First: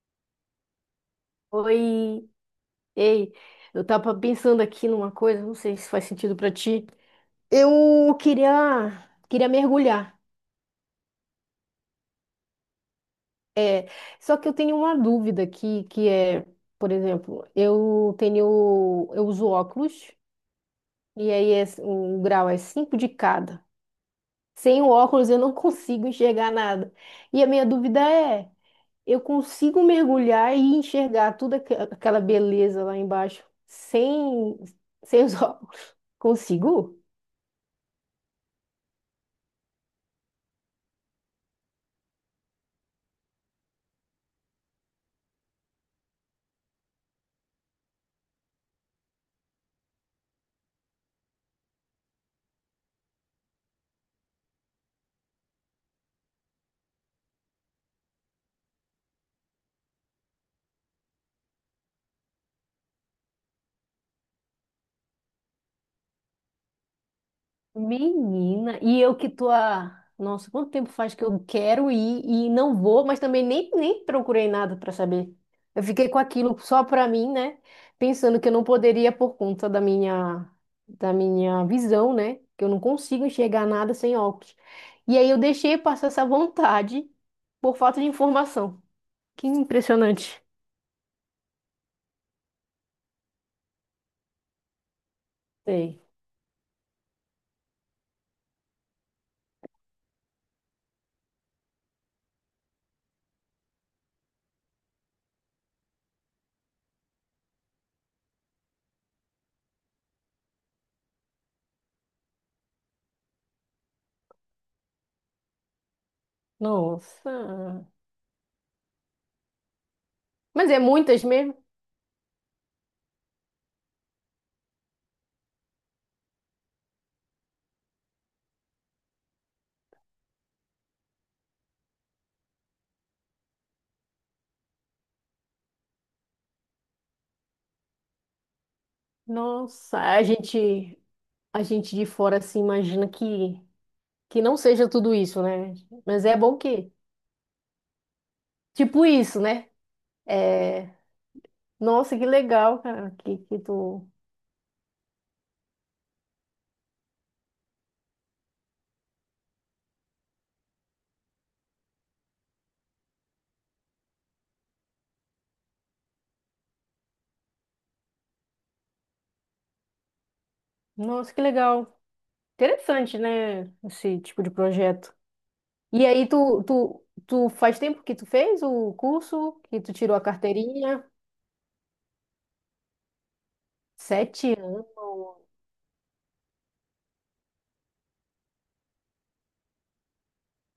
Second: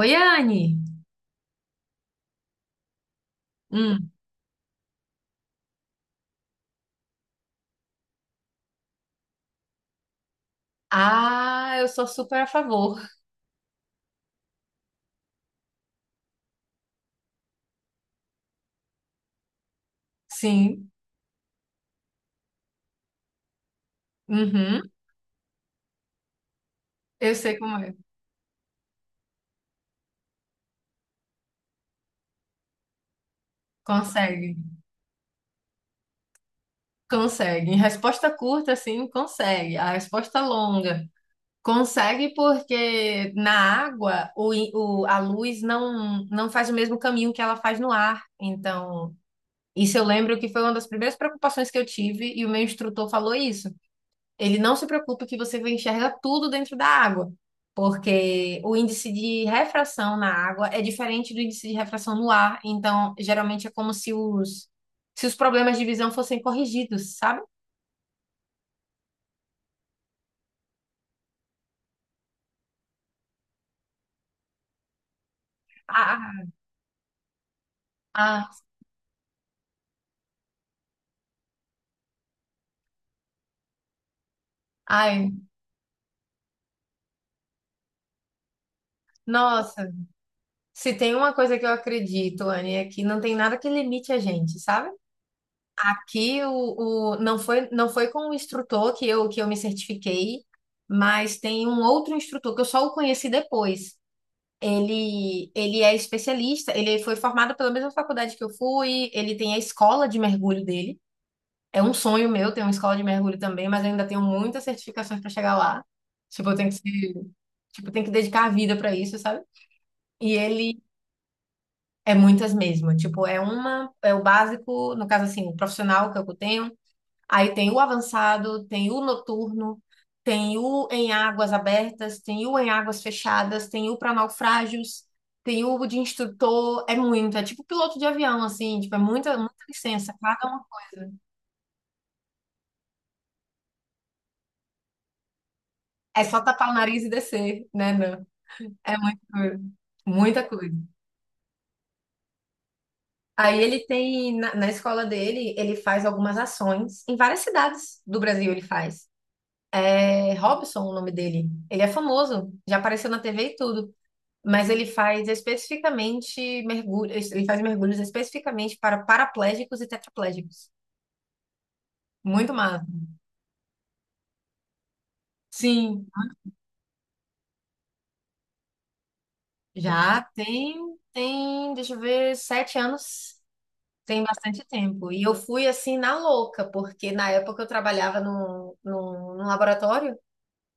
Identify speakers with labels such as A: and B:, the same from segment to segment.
A: Oi, Anne.
B: Oi, ei, eu
A: Hum.
B: tava pensando aqui numa coisa, não sei se faz sentido pra ti. Eu queria mergulhar.
A: Ah, eu sou super a favor.
B: É, só que eu tenho uma dúvida aqui, que é, por exemplo, eu uso óculos
A: Sim.
B: e aí um grau é 5 de cada. Sem o
A: Uhum.
B: óculos eu não consigo enxergar nada.
A: Eu
B: E a
A: sei
B: minha
A: como é.
B: dúvida é, eu consigo mergulhar e enxergar toda aquela beleza lá embaixo
A: Consegue.
B: sem, sem os óculos? Consigo?
A: Consegue. Em resposta curta, sim, consegue. A resposta longa. Consegue porque na água a luz não faz o mesmo caminho que ela faz no ar. Então, isso eu lembro que foi uma das primeiras preocupações que eu tive e o meu instrutor falou isso. Ele não se preocupa que você enxerga tudo dentro da água, porque o índice de refração na água é diferente do índice de refração no ar. Então, geralmente é como se os problemas de visão fossem corrigidos, sabe?
B: Menina, e eu que tô a... Nossa, quanto tempo faz que eu quero ir e não vou, mas também nem procurei nada para saber. Eu fiquei com
A: Ah,
B: aquilo só para mim, né? Pensando que
A: ah,
B: eu
A: ah,
B: não poderia por conta da minha visão, né? Que eu não consigo enxergar nada sem óculos. E aí
A: ai,
B: eu deixei passar essa vontade por falta de informação. Que
A: nossa.
B: impressionante.
A: Se tem uma coisa que eu acredito, Anne, é que não tem nada que limite a gente, sabe?
B: Sei.
A: Aqui o não foi com o instrutor que eu me certifiquei, mas tem um outro instrutor que eu só o conheci depois. Ele é especialista, ele foi formado pela mesma faculdade que eu fui, ele tem a escola de mergulho dele. É um sonho meu ter uma escola de mergulho também, mas eu ainda tenho muitas certificações para chegar lá. Tipo, eu tenho que ser,
B: Nossa.
A: tipo, eu tenho que dedicar a vida para isso, sabe? E
B: Mas é
A: ele
B: muitas mesmo?
A: é muitas mesmo, tipo, é o básico, no caso assim, o profissional que eu tenho. Aí tem o avançado, tem o noturno, tem o em águas abertas, tem o em águas fechadas, tem o para naufrágios, tem o de instrutor. É muito, é tipo piloto de avião, assim, tipo, é muita, muita
B: Nossa,
A: licença, cada uma coisa.
B: a gente de fora se imagina que não seja tudo isso, né?
A: É
B: Mas é
A: só
B: bom
A: tapar o
B: que,
A: nariz e descer, né? Não. É
B: tipo
A: muita
B: isso,
A: coisa.
B: né?
A: Muita coisa.
B: É, nossa, que legal, cara, que
A: Aí ele
B: tu...
A: tem, na escola dele, ele faz algumas ações em várias cidades do Brasil, ele faz. É Robson o nome dele. Ele é famoso, já apareceu na TV e tudo. Mas ele faz especificamente mergulhos, ele faz mergulhos especificamente para paraplégicos e tetraplégicos.
B: Nossa, que legal.
A: Muito massa.
B: Interessante, né? Esse tipo de projeto. E
A: Sim,
B: aí, tu faz tempo que tu fez o curso, que tu tirou a
A: já tem,
B: carteirinha?
A: tem, deixa eu ver, 7 anos, tem
B: Sete
A: bastante
B: anos.
A: tempo. E eu fui assim na louca, porque na época eu trabalhava num laboratório,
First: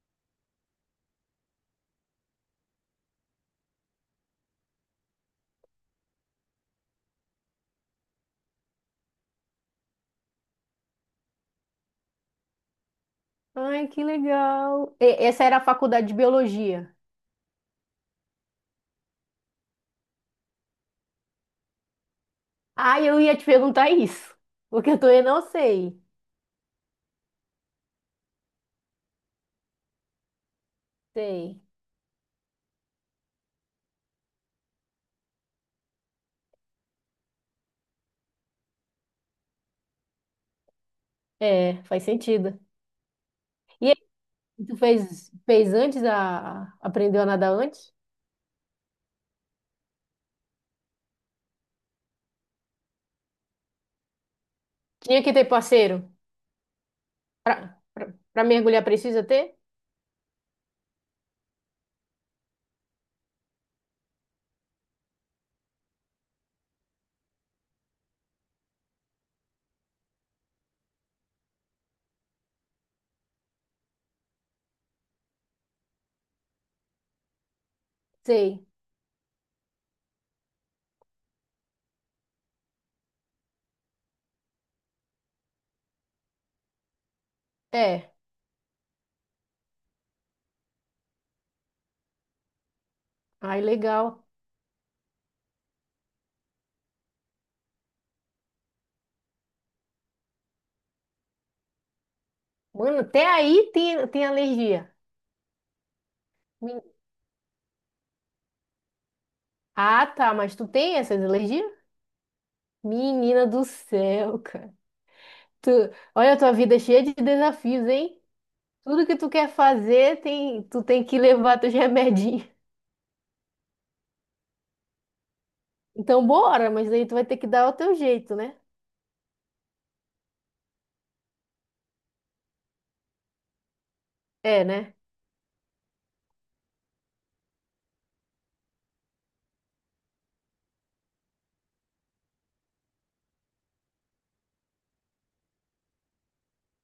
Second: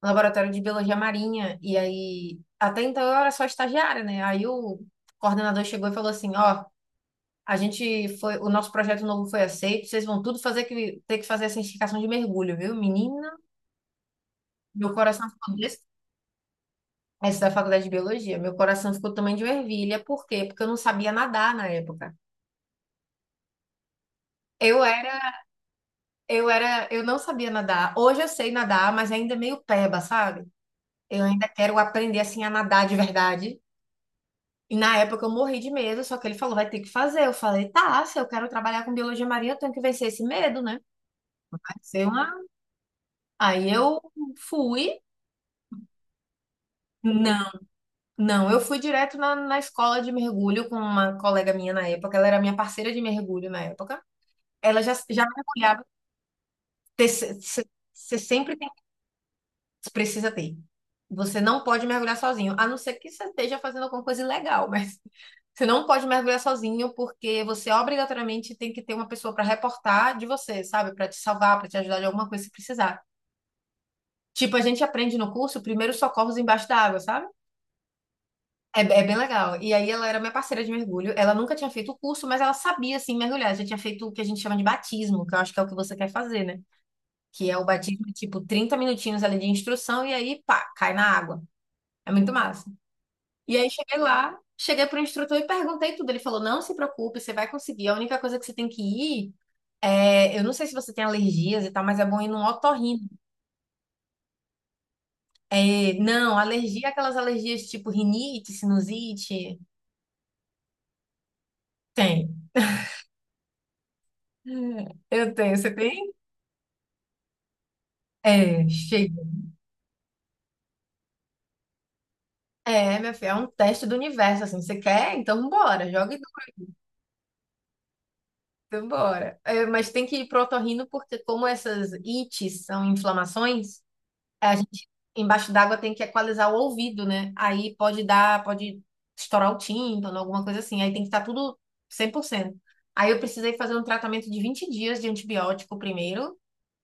A: um laboratório de biologia marinha, e aí até então eu era só estagiária, né? Aí o coordenador chegou e falou assim, ó, a gente foi, o nosso projeto novo foi aceito. Vocês vão tudo fazer que ter que fazer a certificação de mergulho, viu? Menina,
B: Ai, que
A: meu
B: legal. E-
A: coração
B: essa
A: ficou
B: era a
A: desse,
B: faculdade de biologia.
A: essa da faculdade de biologia. Meu coração ficou também de ervilha. Por quê? Porque eu não sabia nadar na época.
B: Ah, eu ia te perguntar isso,
A: Eu
B: porque eu também
A: era,
B: não sei.
A: eu não sabia nadar. Hoje eu sei nadar, mas é ainda meio peba, sabe? Eu ainda
B: Sei.
A: quero aprender assim a nadar de verdade. E na época eu morri de medo, só que ele falou, vai ter que fazer. Eu falei, tá, se eu quero trabalhar com biologia marinha, eu tenho que vencer esse medo, né? Vai
B: É, faz
A: ser uma...
B: sentido.
A: Aí
B: E aí,
A: eu fui,
B: fez antes a, aprendeu a
A: não.
B: nadar antes?
A: Não, eu fui direto na escola de mergulho com uma colega minha na época. Ela era minha parceira de mergulho na época. Ela já,
B: Tinha
A: já
B: que ter
A: mergulhava.
B: parceiro. Pra, pra,
A: Você
B: pra
A: sempre tem,
B: mergulhar precisa ter?
A: precisa ter. Você não pode mergulhar sozinho, a não ser que você esteja fazendo alguma coisa ilegal, mas você não pode mergulhar sozinho porque você obrigatoriamente tem que ter uma pessoa para reportar de você, sabe? Para te salvar, para te ajudar de alguma coisa se precisar. Tipo, a gente aprende no curso primeiros socorros embaixo da água, sabe?
B: Sei.
A: É bem legal. E aí ela era minha parceira de mergulho. Ela nunca tinha feito o curso, mas ela sabia assim mergulhar. Já tinha feito o que a gente chama de batismo, que eu acho que é o que você quer fazer, né? Que é o batismo,
B: É.
A: tipo, 30 minutinhos ali de instrução e aí, pá, cai na água. É muito massa. E
B: Ai,
A: aí cheguei
B: legal.
A: lá, cheguei pro instrutor e perguntei tudo. Ele falou: "Não se preocupe, você vai conseguir. A única coisa que você tem que ir é, eu não sei se você tem alergias e tal, mas é bom ir num
B: Mano,
A: otorrino."
B: até aí tem alergia.
A: É, não, alergia, é
B: Men-
A: aquelas alergias tipo rinite, sinusite,
B: Ah, tá, mas tu tem essas alergias?
A: tem.
B: Menina do céu, cara.
A: Eu tenho, você
B: Tu,
A: tem?
B: olha a tua vida cheia de desafios, hein?
A: É,
B: Tudo
A: chega.
B: que tu quer fazer, tem, tu tem que levar teus remedinhos.
A: É, minha filha, é um teste do universo, assim. Você quer? Então bora, joga e
B: Então, bora, mas aí tu vai ter que dar o teu jeito, né?
A: então bora. É, mas tem que ir pro otorrino, porque como essas ites são inflamações, a
B: É,
A: gente
B: né?
A: embaixo d'água tem que equalizar o ouvido, né? Aí pode dar, pode estourar o tímpano, alguma coisa assim. Aí tem que estar tudo 100%. Aí eu precisei fazer um tratamento de 20 dias de antibiótico primeiro,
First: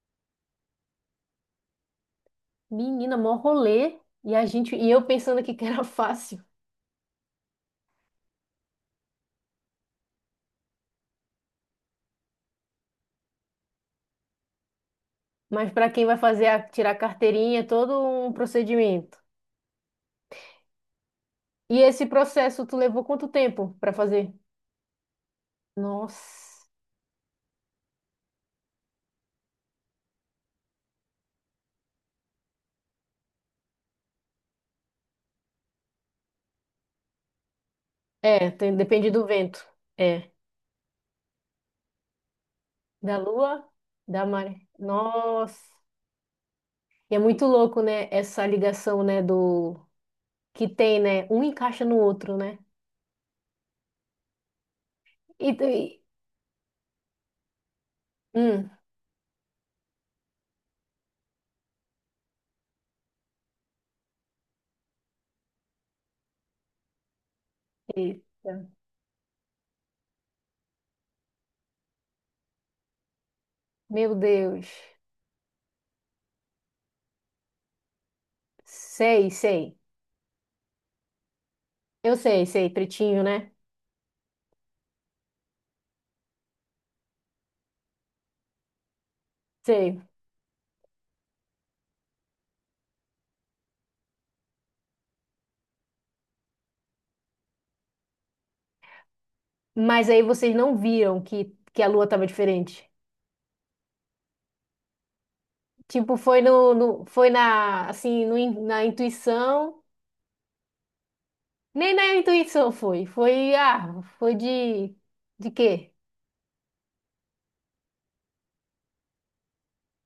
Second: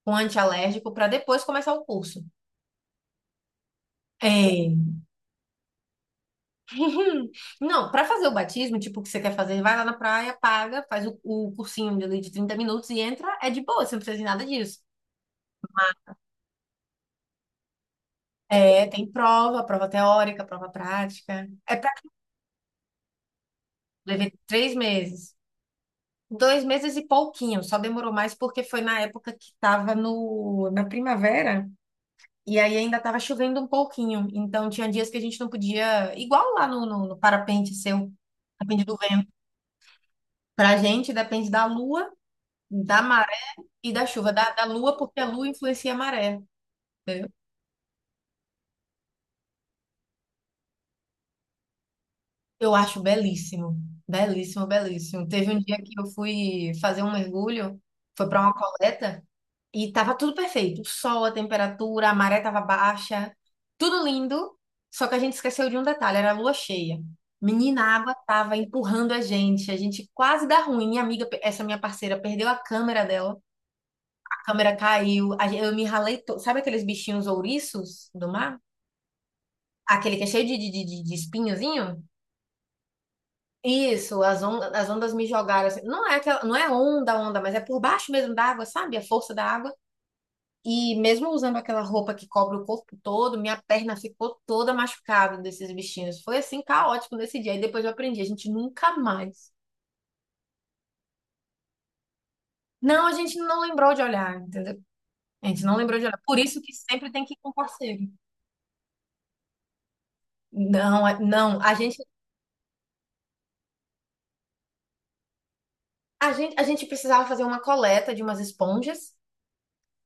A: com antialérgico, para depois começar o curso.
B: Menina, mó rolê. E a
A: É,
B: gente, e eu pensando aqui que era fácil.
A: uhum. Não, para fazer o batismo, tipo, o que você quer fazer, vai lá na praia, paga, faz o cursinho ali de 30 minutos e entra, é de boa, você não precisa de nada disso.
B: Mas para quem vai fazer a, tirar a carteirinha, é todo um
A: É, tem
B: procedimento.
A: prova, prova teórica, prova prática. É
B: E
A: pra
B: esse processo, tu levou quanto tempo para fazer?
A: Levei 3 meses. Dois
B: Nossa.
A: meses e pouquinho, só demorou mais porque foi na época que tava no, na primavera e aí ainda tava chovendo um pouquinho. Então tinha dias que a gente não podia, igual lá no parapente seu,
B: É, tem-
A: depende do
B: depende
A: vento.
B: do vento. É.
A: Pra gente depende da lua,
B: Da
A: da
B: lua,
A: e da
B: da
A: chuva, da,
B: maré.
A: da lua, porque a lua
B: Nossa.
A: influencia a maré,
B: E é
A: entendeu?
B: muito louco, né? Essa ligação, né? Do que tem, né? Um encaixa no outro, né?
A: Eu acho belíssimo, belíssimo, belíssimo. Teve um dia
B: E-
A: que eu fui fazer um mergulho, foi para uma
B: hum,
A: coleta, e tava tudo perfeito. O sol, a temperatura, a maré tava baixa, tudo lindo, só que a gente esqueceu de um detalhe, era a lua cheia. Menina, a água
B: eita.
A: tava empurrando a gente quase dá ruim. Minha amiga, essa minha parceira, perdeu a câmera dela,
B: Meu
A: a
B: Deus.
A: câmera caiu, eu me ralei, sabe aqueles bichinhos ouriços do mar?
B: Sei, sei.
A: Aquele que é cheio de espinhozinho?
B: Eu sei, sei. Pretinho, né?
A: Isso, as ondas me jogaram assim. Não é aquela, não é onda, onda, mas é por baixo mesmo da água, sabe? A força da água.
B: Sei.
A: E mesmo usando aquela roupa que cobre o corpo todo, minha perna ficou toda machucada desses bichinhos. Foi assim caótico nesse dia. E depois eu aprendi, a gente nunca mais.
B: Mas aí vocês não viram que a lua tava diferente.
A: Não, a gente não lembrou de olhar, entendeu? A gente não lembrou de
B: Tipo,
A: olhar. Por isso que sempre tem
B: foi
A: que ir com
B: na,
A: parceiro.
B: assim, na intuição.
A: Não, não, a
B: Nem
A: gente,
B: na intuição foi. Foi, ah, foi de quê?
A: a gente, a gente precisava fazer uma coleta de umas esponjas.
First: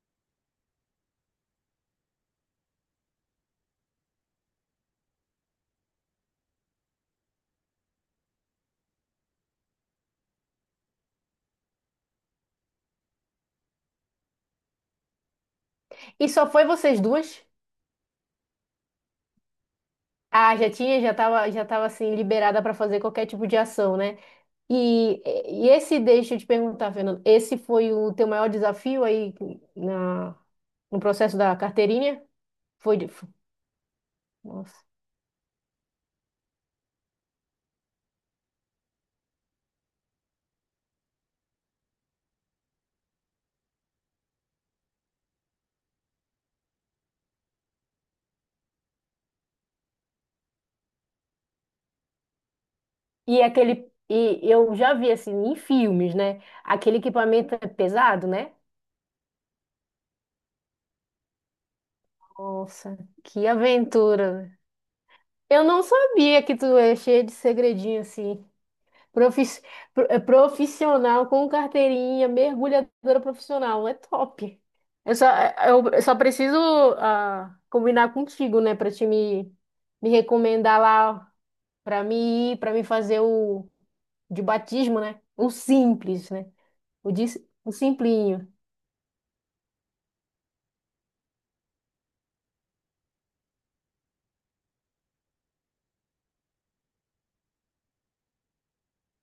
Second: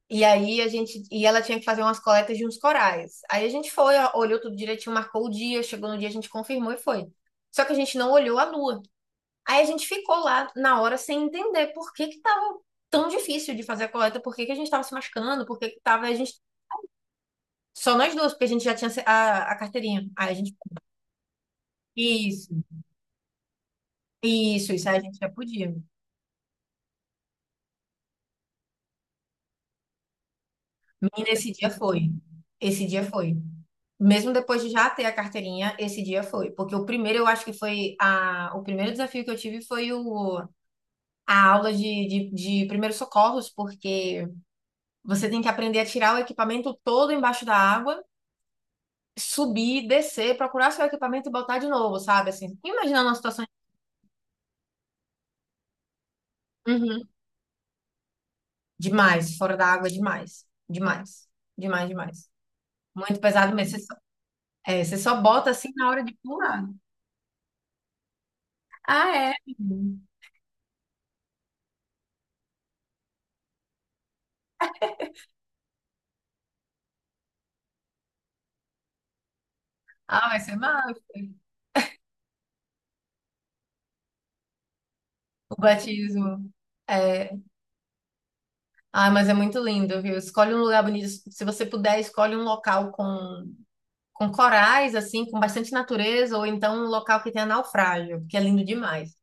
A: E aí a gente, e ela tinha que fazer umas coletas de uns corais. Aí a gente foi, ó, olhou tudo direitinho, marcou o dia, chegou no dia, a gente confirmou e foi. Só que a gente não olhou a lua. Aí a gente ficou lá na hora sem entender por que que tava tão difícil de fazer a coleta, por que que a gente tava se machucando, por que que tava a
B: E
A: gente
B: só foi vocês duas?
A: só nós duas, porque a gente já tinha a carteirinha. Aí a gente,
B: Ah, já tinha, já tava assim,
A: isso,
B: liberada para fazer qualquer tipo de ação, né?
A: isso, aí a gente
B: E,
A: já
B: e
A: podia.
B: esse, deixa eu te perguntar, Fernando, esse foi o teu maior desafio aí na, no
A: Menina,
B: processo
A: esse
B: da
A: dia foi.
B: carteirinha?
A: Esse
B: Foi
A: dia
B: de,
A: foi. Mesmo depois de
B: nossa.
A: já ter a carteirinha, esse dia foi. Porque o primeiro, eu acho que o primeiro desafio que eu tive a aula de primeiros socorros, porque você tem que aprender a tirar o equipamento todo embaixo da água, subir, descer, procurar seu equipamento e botar de novo, sabe? Assim, imaginando uma
B: E
A: situação...
B: aquele, e eu já vi assim em filmes, né? Aquele
A: Uhum.
B: equipamento é pesado, né?
A: Demais, fora da água, demais. Demais. Demais, demais.
B: Nossa,
A: Muito
B: que
A: pesado mesmo. Você só,
B: aventura.
A: é, você só bota
B: Eu
A: assim
B: não
A: na hora de
B: sabia que
A: pular.
B: tu é cheio de segredinho assim.
A: Ah, é?
B: Profis- Profissional com carteirinha, mergulhadora profissional, é top. Eu só, é, eu só preciso ah, combinar contigo, né, pra me
A: Ah, vai ser
B: recomendar
A: massa.
B: lá pra mim ir, para mim fazer o de batismo, né? O
A: O
B: simples, né?
A: batismo.
B: O de,
A: É...
B: o simplinho.
A: Ah, mas é muito lindo, viu? Escolhe um lugar bonito. Se você puder, escolhe um local com corais, assim, com bastante natureza, ou então um local que tenha naufrágio, que é lindo demais.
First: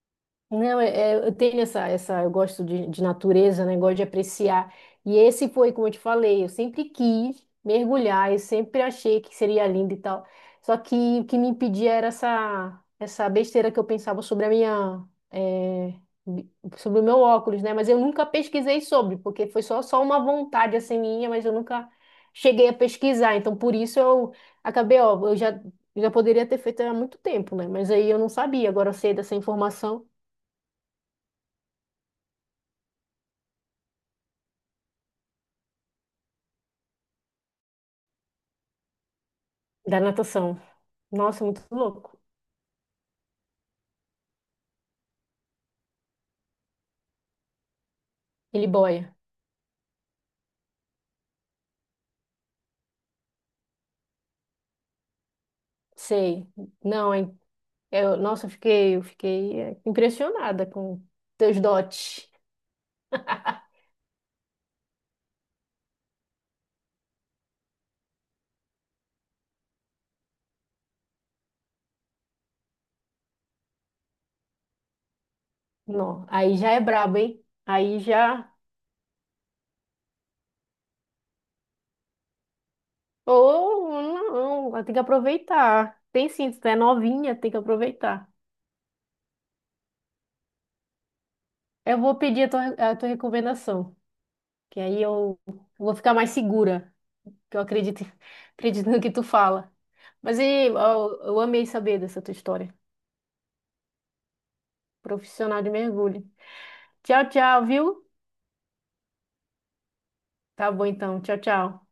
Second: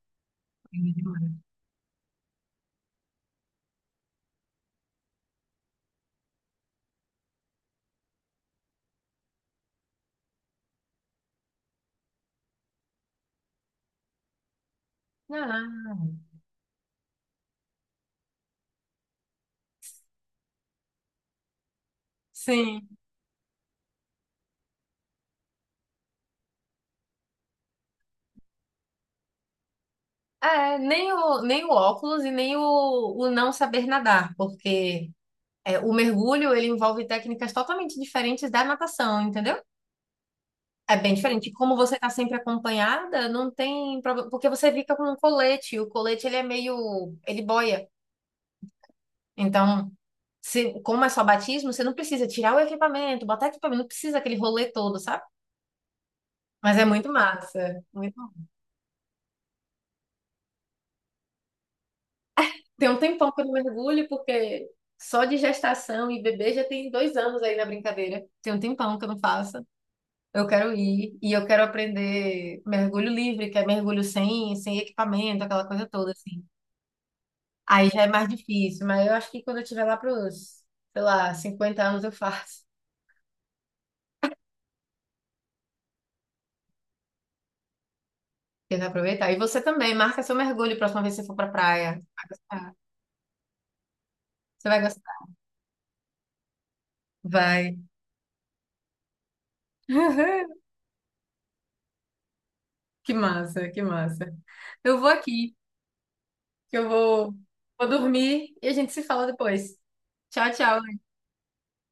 B: Não, é-
A: Lindo
B: é, eu
A: demais.
B: tenho essa, essa, eu gosto de natureza, né? Gosto de apreciar. E esse foi, como eu te falei, eu sempre quis mergulhar, eu sempre achei que seria lindo e tal. Só que o que me impedia era essa besteira que eu pensava sobre a minha, é,
A: Ah,
B: bi- sobre o meu óculos, né? Mas eu nunca pesquisei sobre, porque foi só, só uma vontade assim minha, mas eu nunca cheguei a
A: sim.
B: pesquisar. Então, por isso eu acabei, ó, eu já, já poderia ter feito há muito tempo, né? Mas aí eu não sabia, agora eu sei dessa informação.
A: É, nem o óculos e nem o não saber nadar, porque é, o mergulho ele envolve técnicas totalmente diferentes da natação, entendeu?
B: Da natação.
A: É bem
B: Nossa, é
A: diferente. E
B: muito
A: como você tá
B: louco.
A: sempre acompanhada, não tem problema, porque você fica com um colete, e o colete ele é meio, ele boia.
B: Ele boia,
A: Então, se, como é só batismo, você não precisa tirar o equipamento, botar equipamento, não precisa aquele rolê todo, sabe?
B: sei.
A: Mas é muito
B: Não, hein?
A: massa. Muito
B: Eu, nossa,
A: massa.
B: eu fiquei é, impressionada com teus dotes.
A: Tem um tempão que eu não mergulho, porque só de gestação e bebê já tem 2 anos aí na brincadeira. Tem um tempão que eu não faço. Eu quero ir e eu quero aprender mergulho livre, que é mergulho sem equipamento, aquela coisa toda,
B: Não,
A: assim.
B: aí já é brabo, hein?
A: Aí
B: Aí
A: já é mais
B: já.
A: difícil, mas eu acho que quando eu tiver lá pros, sei lá, 50 anos eu faço.
B: Oh, não, ela tem que aproveitar. Tem sim, se tu é novinha, tem que aproveitar.
A: Tem aproveitar. E você também, marca seu mergulho a próxima vez que você for pra praia.
B: Eu vou
A: Vai
B: pedir
A: gostar.
B: a tua recomendação,
A: Você
B: que
A: vai
B: aí
A: gostar.
B: eu vou ficar mais segura, que eu
A: Vai.
B: acredito, acredito no que tu fala. Mas e, eu, eu amei saber dessa tua história.
A: Que massa, que massa. Eu vou aqui,
B: Profissional de mergulho.
A: que eu
B: Tchau,
A: vou,
B: tchau,
A: vou
B: viu?
A: dormir e a gente se fala depois. Tchau,
B: Tá bom
A: tchau.
B: então. Tchau, tchau.